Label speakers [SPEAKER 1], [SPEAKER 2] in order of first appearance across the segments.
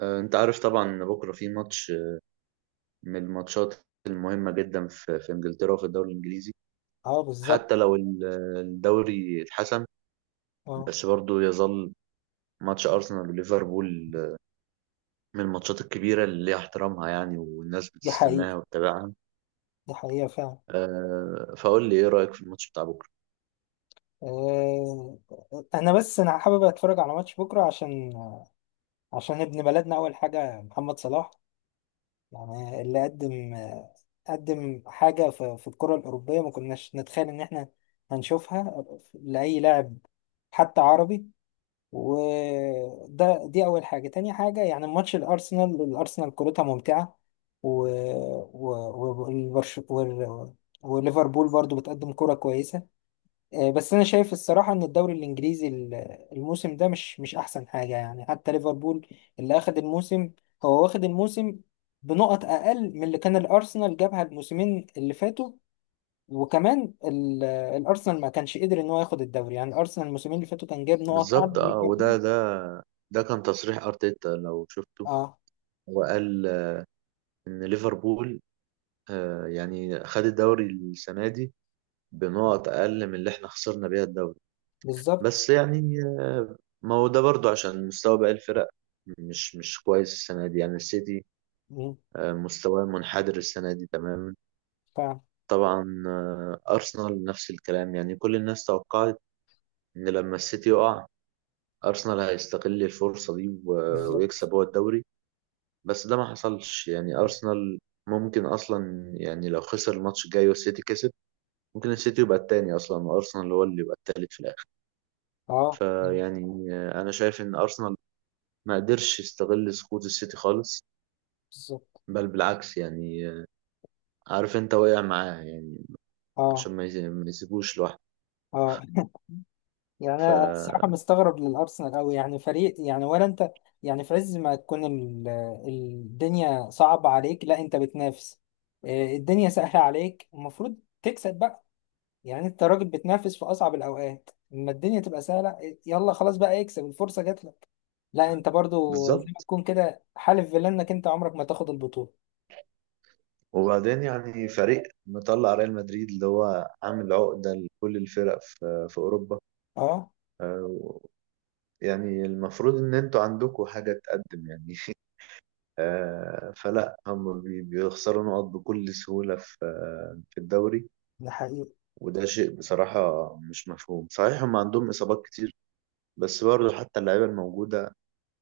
[SPEAKER 1] انت عارف طبعا ان بكره في ماتش من الماتشات المهمه جدا في انجلترا وفي الدوري الانجليزي.
[SPEAKER 2] اه، بالظبط.
[SPEAKER 1] حتى لو الدوري اتحسم،
[SPEAKER 2] اه.
[SPEAKER 1] بس برضه يظل ماتش ارسنال وليفربول من الماتشات الكبيره اللي ليها احترامها، يعني والناس
[SPEAKER 2] دي
[SPEAKER 1] بتستناها
[SPEAKER 2] حقيقة.
[SPEAKER 1] وتتابعها.
[SPEAKER 2] دي حقيقة فعلا.
[SPEAKER 1] فقول لي ايه رايك في الماتش بتاع بكره.
[SPEAKER 2] آه، انا حابب اتفرج على ماتش بكرة عشان ابن بلدنا، اول حاجة محمد صلاح، يعني اللي قدم حاجة في الكرة الأوروبية ما كناش نتخيل ان احنا هنشوفها لأي لاعب حتى عربي. وده، دي اول حاجه. تاني حاجه يعني ماتش الارسنال كورتها ممتعه، و و و- والبرش وال- وليفربول برضو بتقدم كرة كويسة. بس أنا شايف الصراحة إن الدوري الإنجليزي الموسم ده مش أحسن حاجة، يعني حتى ليفربول اللي أخد الموسم، هو واخد الموسم بنقط أقل من اللي كان الأرسنال جابها الموسمين اللي فاتوا. وكمان الأرسنال ما كانش قدر إن هو ياخد الدوري. يعني الأرسنال الموسمين اللي فاتوا كان جاب نقط أعلى
[SPEAKER 1] بالظبط
[SPEAKER 2] من
[SPEAKER 1] اه،
[SPEAKER 2] ليفربول.
[SPEAKER 1] وده ده ده كان تصريح ارتيتا لو شفته.
[SPEAKER 2] اه،
[SPEAKER 1] هو قال ان ليفربول يعني خد الدوري السنه دي بنقط اقل من اللي احنا خسرنا بيها الدوري.
[SPEAKER 2] بالظبط.
[SPEAKER 1] بس يعني، ما هو ده برضو عشان مستوى باقي الفرق مش كويس السنة دي، يعني السيتي
[SPEAKER 2] مم.
[SPEAKER 1] مستواه منحدر السنة دي تماما.
[SPEAKER 2] فعلا.
[SPEAKER 1] طبعا أرسنال نفس الكلام، يعني كل الناس توقعت إن لما السيتي يقع أرسنال هيستغل الفرصة دي
[SPEAKER 2] بالظبط.
[SPEAKER 1] ويكسب هو الدوري. بس ده ما حصلش، يعني أرسنال ممكن أصلا يعني لو خسر الماتش الجاي والسيتي كسب، ممكن السيتي يبقى التاني أصلا وأرسنال هو اللي يبقى التالت في الآخر.
[SPEAKER 2] اه،
[SPEAKER 1] فيعني أنا شايف إن أرسنال ما قدرش يستغل سقوط السيتي خالص،
[SPEAKER 2] بالظبط.
[SPEAKER 1] بل بالعكس يعني. عارف انت واقع معاه يعني،
[SPEAKER 2] اه.
[SPEAKER 1] عشان ما يسيبوش لوحده.
[SPEAKER 2] اه. يعني انا الصراحه
[SPEAKER 1] فبالظبط.
[SPEAKER 2] مستغرب للارسنال قوي، يعني فريق، يعني ولا انت يعني في عز ما تكون الدنيا صعبه عليك لا انت بتنافس، الدنيا سهله عليك، المفروض تكسب بقى. يعني انت راجل بتنافس في اصعب الاوقات، لما الدنيا تبقى سهله يلا خلاص بقى اكسب، الفرصه جات لك. لا انت برضو زي ما تكون كده حالف فيلا انك انت عمرك ما تاخد البطوله.
[SPEAKER 1] وبعدين يعني فريق مطلع ريال مدريد، اللي هو عامل عقدة لكل الفرق في أوروبا.
[SPEAKER 2] اه.
[SPEAKER 1] آه، يعني المفروض إن انتوا عندكم حاجة تقدم يعني. فلا هم بيخسروا نقط بكل سهولة في الدوري.
[SPEAKER 2] ده حقيقي.
[SPEAKER 1] وده شيء بصراحة مش مفهوم، صحيح هم عندهم إصابات كتير، بس برضه حتى اللعيبة الموجودة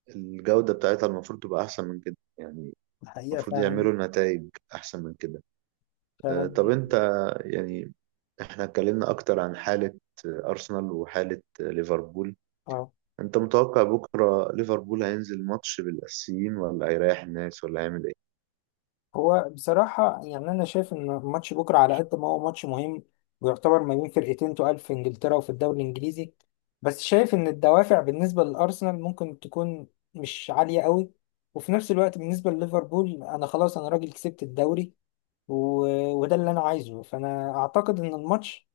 [SPEAKER 1] الجودة بتاعتها المفروض تبقى أحسن من كده يعني.
[SPEAKER 2] ده حقيقه
[SPEAKER 1] المفروض
[SPEAKER 2] فعلا.
[SPEAKER 1] يعملوا نتائج أحسن من كده.
[SPEAKER 2] تمام.
[SPEAKER 1] طب أنت يعني إحنا اتكلمنا أكتر عن حالة أرسنال وحالة ليفربول.
[SPEAKER 2] اه.
[SPEAKER 1] أنت متوقع بكرة ليفربول هينزل ماتش بالأسيين ولا هيريح الناس ولا هيعمل إيه؟
[SPEAKER 2] هو بصراحة يعني أنا شايف إن ماتش بكرة على قد ما هو ماتش مهم، ويعتبر ما بين فرقتين تقال في إنجلترا وفي الدوري الإنجليزي، بس شايف إن الدوافع بالنسبة للأرسنال ممكن تكون مش عالية قوي. وفي نفس الوقت بالنسبة لليفربول، أنا خلاص أنا راجل كسبت الدوري، و... وده اللي أنا عايزه. فأنا أعتقد إن الماتش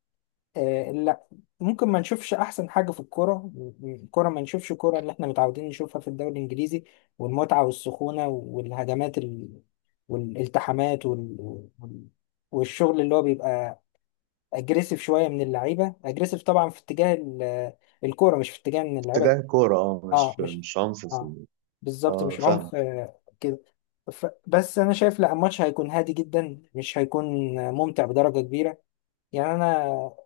[SPEAKER 2] لا، ممكن ما نشوفش احسن حاجه في الكوره، الكوره ما نشوفش الكوره اللي احنا متعودين نشوفها في الدوري الانجليزي، والمتعه والسخونه والهجمات والالتحامات وال... والشغل اللي هو بيبقى اجريسيف شويه، من اللعيبه اجريسيف طبعا في اتجاه الكوره، مش في اتجاه ان
[SPEAKER 1] اتجاه
[SPEAKER 2] اللعيبه
[SPEAKER 1] كورة، أه
[SPEAKER 2] اه
[SPEAKER 1] مش
[SPEAKER 2] مش
[SPEAKER 1] مش عنف
[SPEAKER 2] اه، بالظبط،
[SPEAKER 1] أه
[SPEAKER 2] مش
[SPEAKER 1] فاهم.
[SPEAKER 2] عنف كده. بس انا شايف لا الماتش هيكون هادي جدا، مش هيكون ممتع بدرجه كبيره. يعني انا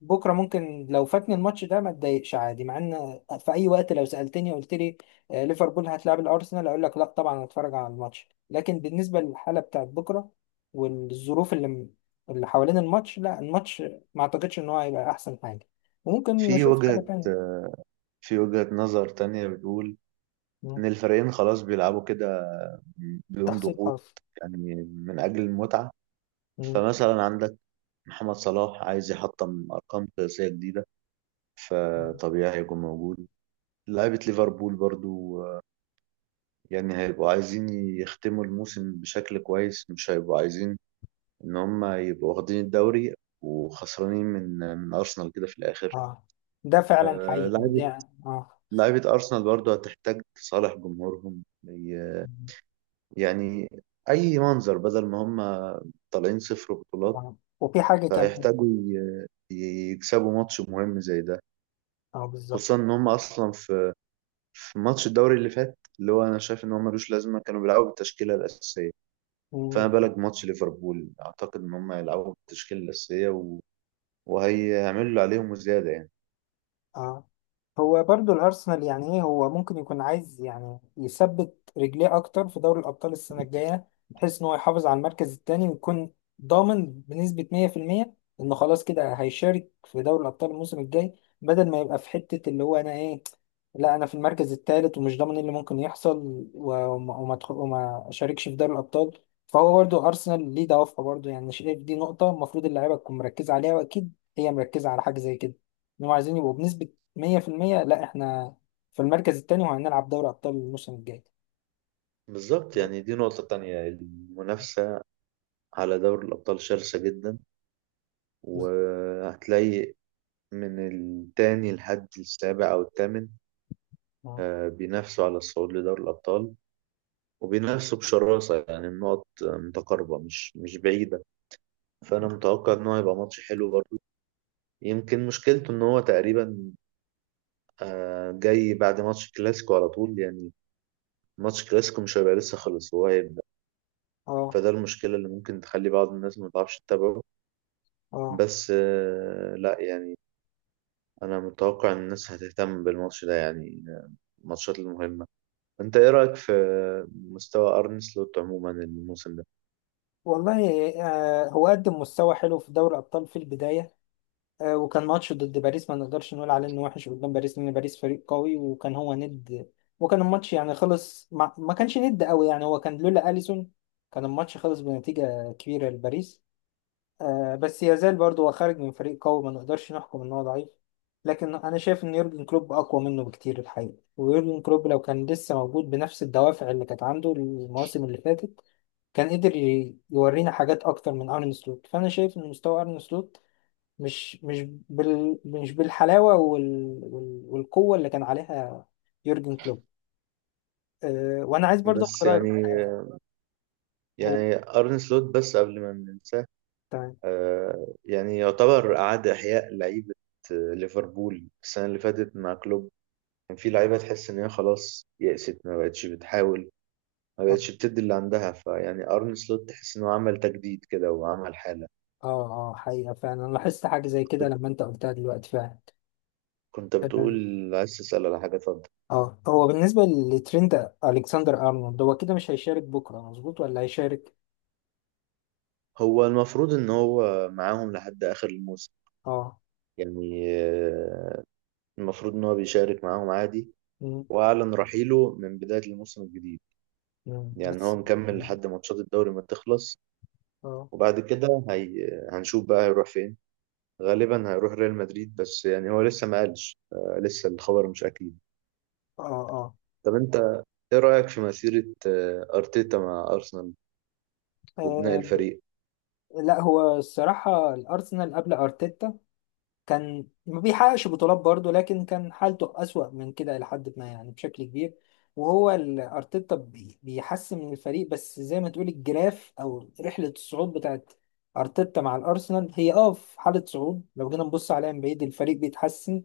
[SPEAKER 2] بكره ممكن لو فاتني الماتش ده ما اتضايقش عادي، مع ان في اي وقت لو سالتني قلت لي ليفربول هتلعب الارسنال، اقول لك لا طبعا هتفرج على الماتش. لكن بالنسبه للحاله بتاعت بكره والظروف اللي حوالين الماتش، لا، الماتش ما اعتقدش ان هو هيبقى احسن حاجه، وممكن
[SPEAKER 1] في
[SPEAKER 2] نشوف حاجه
[SPEAKER 1] وجهة
[SPEAKER 2] تانية.
[SPEAKER 1] في وجهة نظر تانية بتقول
[SPEAKER 2] مم.
[SPEAKER 1] إن الفريقين خلاص بيلعبوا كده بدون
[SPEAKER 2] تحصيل
[SPEAKER 1] ضغوط،
[SPEAKER 2] خاص.
[SPEAKER 1] يعني من أجل المتعة.
[SPEAKER 2] مم.
[SPEAKER 1] فمثلا عندك محمد صلاح عايز يحطم أرقام قياسية جديدة، فطبيعي هيكون موجود. لعيبة ليفربول برضو يعني هيبقوا عايزين يختموا الموسم بشكل كويس، مش هيبقوا عايزين إن هم يبقوا واخدين الدوري وخسرانين من أرسنال كده في الآخر.
[SPEAKER 2] اه. ده فعلا
[SPEAKER 1] آه،
[SPEAKER 2] حقيقه دي،
[SPEAKER 1] لعيبة
[SPEAKER 2] يعني اه.
[SPEAKER 1] لعيبة أرسنال برضو هتحتاج تصالح جمهورهم
[SPEAKER 2] مم.
[SPEAKER 1] يعني أي منظر بدل ما هم طالعين 0 بطولات.
[SPEAKER 2] آه. وفي حاجه كمان.
[SPEAKER 1] فهيحتاجوا يكسبوا ماتش مهم زي ده،
[SPEAKER 2] اه بالظبط.
[SPEAKER 1] خصوصا ان هم اصلا في ماتش الدوري اللي فات اللي هو انا شايف ان هو ملوش لازمه، كانوا بيلعبوا بالتشكيله الاساسيه. فما
[SPEAKER 2] مم.
[SPEAKER 1] بالك ماتش ليفربول، اعتقد ان هم هيلعبوا بالتشكيله الاساسيه وهيعملوا اللي عليهم وزياده يعني.
[SPEAKER 2] اه. هو برضو الأرسنال يعني إيه، هو ممكن يكون عايز يعني يثبت رجليه أكتر في دوري الأبطال السنة الجاية، بحيث إن هو يحافظ على المركز التاني ويكون ضامن بنسبة 100% إنه خلاص كده هيشارك في دوري الأبطال الموسم الجاي، بدل ما يبقى في حتة اللي هو أنا إيه، لا أنا في المركز التالت ومش ضامن إيه اللي ممكن يحصل، وما وما أشاركش في دوري الأبطال. فهو برضو أرسنال ليه دوافعه برضو، يعني شايف دي نقطة المفروض اللعيبة تكون مركزة عليها، وأكيد هي مركزة على حاجة زي كده، إنهم عايزين يبقوا بنسبة مية في المية، لا احنا في المركز التاني وهنلعب دوري أبطال الموسم الجاي.
[SPEAKER 1] بالظبط، يعني دي نقطة تانية. المنافسة على دوري الأبطال شرسة جدا، وهتلاقي من التاني لحد السابع أو الثامن
[SPEAKER 2] آه.
[SPEAKER 1] بينافسوا على الصعود لدوري الأبطال، وبينافسوا بشراسة. يعني النقط متقاربة مش بعيدة. فأنا متوقع إن هو هيبقى ماتش حلو برضه. يمكن مشكلته ان هو تقريبا جاي بعد ماتش كلاسيكو على طول يعني، ماتش كلاسيكو مش هيبقى لسه خلص هو هيبدأ.
[SPEAKER 2] اه.
[SPEAKER 1] فده المشكلة اللي ممكن تخلي بعض الناس ما تعرفش تتابعه.
[SPEAKER 2] اه.
[SPEAKER 1] بس لا يعني، انا متوقع ان الناس هتهتم بالماتش ده يعني. الماتشات المهمة، انت ايه رأيك في مستوى ارن سلوت عموما الموسم ده؟
[SPEAKER 2] والله، آه، هو قدم مستوى حلو في دوري الأبطال في البداية. آه، وكان ماتش ضد باريس ما نقدرش نقول عليه إنه وحش قدام باريس، لأن باريس فريق قوي وكان هو ند، وكان الماتش يعني خلص، ما كانش ند قوي، يعني هو كان لولا أليسون كان الماتش خلص بنتيجة كبيرة لباريس. آه، بس يزال برضه هو خارج من فريق قوي، ما نقدرش نحكم ان هو ضعيف. لكن انا شايف ان يورجن كلوب اقوى منه بكتير الحقيقه، ويورجن كلوب لو كان لسه موجود بنفس الدوافع اللي كانت عنده المواسم اللي فاتت كان قدر يورينا حاجات اكتر من ارن سلوت. فانا شايف ان مستوى ارن سلوت مش مش بالحلاوه والقوه اللي كان عليها يورجن كلوب. آه، وانا عايز برضه اخد
[SPEAKER 1] بس
[SPEAKER 2] رايك
[SPEAKER 1] يعني
[SPEAKER 2] في حاجه. هو
[SPEAKER 1] يعني ارن سلوت، بس قبل ما ننساه
[SPEAKER 2] تمام.
[SPEAKER 1] يعني يعتبر اعاد احياء لعيبة ليفربول السنة اللي فاتت مع كلوب. كان في لعيبة تحس إن هي خلاص يأست، ما بقتش بتحاول ما بقتش
[SPEAKER 2] اه.
[SPEAKER 1] بتدي اللي عندها. فيعني أرن سلوت تحس إنه عمل تجديد كده وعمل حالة.
[SPEAKER 2] اه، حقيقه فعلا، انا لاحظت حاجه زي كده لما انت قلتها دلوقتي فعلا.
[SPEAKER 1] كنت بتقول
[SPEAKER 2] تمام.
[SPEAKER 1] عايز تسأل على حاجة، اتفضل.
[SPEAKER 2] اه، هو بالنسبة لترند ألكسندر أرنولد، هو كده مش هيشارك بكرة مظبوط ولا هيشارك؟
[SPEAKER 1] هو المفروض إن هو معاهم لحد آخر الموسم،
[SPEAKER 2] اه.
[SPEAKER 1] يعني المفروض إن هو بيشارك معاهم عادي،
[SPEAKER 2] مم.
[SPEAKER 1] وأعلن رحيله من بداية الموسم الجديد. يعني هو
[SPEAKER 2] بس
[SPEAKER 1] مكمل
[SPEAKER 2] مم.
[SPEAKER 1] لحد ماتشات الدوري ما تخلص.
[SPEAKER 2] اه.
[SPEAKER 1] وبعد كده هنشوف بقى هيروح فين. غالبا هيروح ريال مدريد، بس يعني هو لسه ما قالش لسه الخبر مش أكيد.
[SPEAKER 2] اه. اه.
[SPEAKER 1] طب انت ايه رأيك في مسيرة ارتيتا مع ارسنال وبناء
[SPEAKER 2] آه،
[SPEAKER 1] الفريق.
[SPEAKER 2] لا، هو الصراحة الأرسنال قبل أرتيتا كان ما بيحققش بطولات برضه، لكن كان حالته أسوأ من كده لحد ما، يعني بشكل كبير. وهو أرتيتا بيحسن من الفريق، بس زي ما تقول الجراف أو رحلة الصعود بتاعت أرتيتا مع الأرسنال هي، أه، في حالة صعود لو جينا نبص عليها من بعيد الفريق بيتحسن،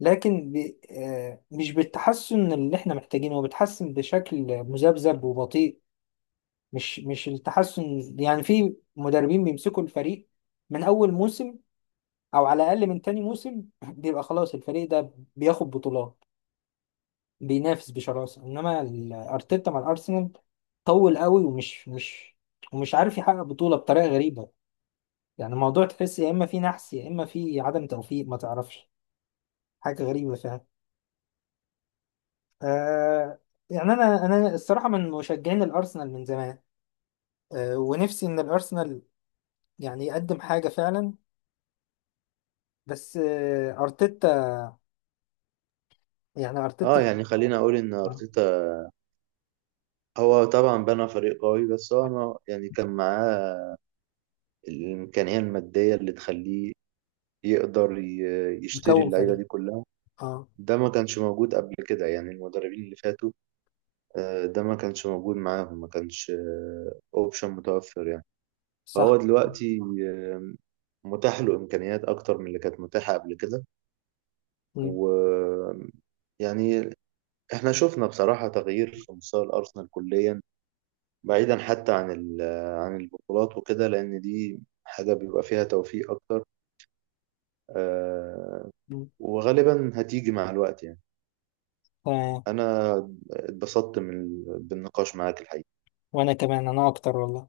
[SPEAKER 2] لكن بي آه مش بالتحسن اللي احنا محتاجينه. هو بيتحسن بشكل مذبذب وبطيء، مش التحسن يعني. في مدربين بيمسكوا الفريق من أول موسم او على الاقل من تاني موسم بيبقى خلاص الفريق ده بياخد بطولات، بينافس بشراسه. انما ارتيتا مع الارسنال طول قوي ومش مش ومش عارف يحقق بطوله بطريقه غريبه. يعني الموضوع تحس يا اما في نحس يا اما في عدم توفيق، ما تعرفش، حاجه غريبه فعلا. آه، يعني انا الصراحه من مشجعين الارسنال من زمان. آه، ونفسي ان الارسنال يعني يقدم حاجه فعلا، بس آه ارتيتا، يعني
[SPEAKER 1] اه
[SPEAKER 2] ارتيتا
[SPEAKER 1] يعني خلينا اقول ان
[SPEAKER 2] آه.
[SPEAKER 1] ارتيتا هو طبعا بنى فريق قوي، بس هو ما يعني كان معاه الامكانية المادية اللي تخليه يقدر يشتري
[SPEAKER 2] يكون
[SPEAKER 1] اللعيبة
[SPEAKER 2] فريق.
[SPEAKER 1] دي كلها.
[SPEAKER 2] اه.
[SPEAKER 1] ده ما كانش موجود قبل كده، يعني المدربين اللي فاتوا ده ما كانش موجود معاهم، ما كانش اوبشن متوفر يعني. فهو
[SPEAKER 2] صح.
[SPEAKER 1] دلوقتي آه، متاح له امكانيات اكتر من اللي كانت متاحة قبل كده. و يعني احنا شفنا بصراحة تغيير في مستوى الأرسنال كليا، بعيدا حتى عن عن البطولات وكده، لأن دي حاجة بيبقى فيها توفيق أكتر آه، وغالبا هتيجي مع الوقت يعني.
[SPEAKER 2] تمام.
[SPEAKER 1] أنا اتبسطت من بالنقاش معاك الحقيقة.
[SPEAKER 2] وانا كمان، انا اكتر، والله.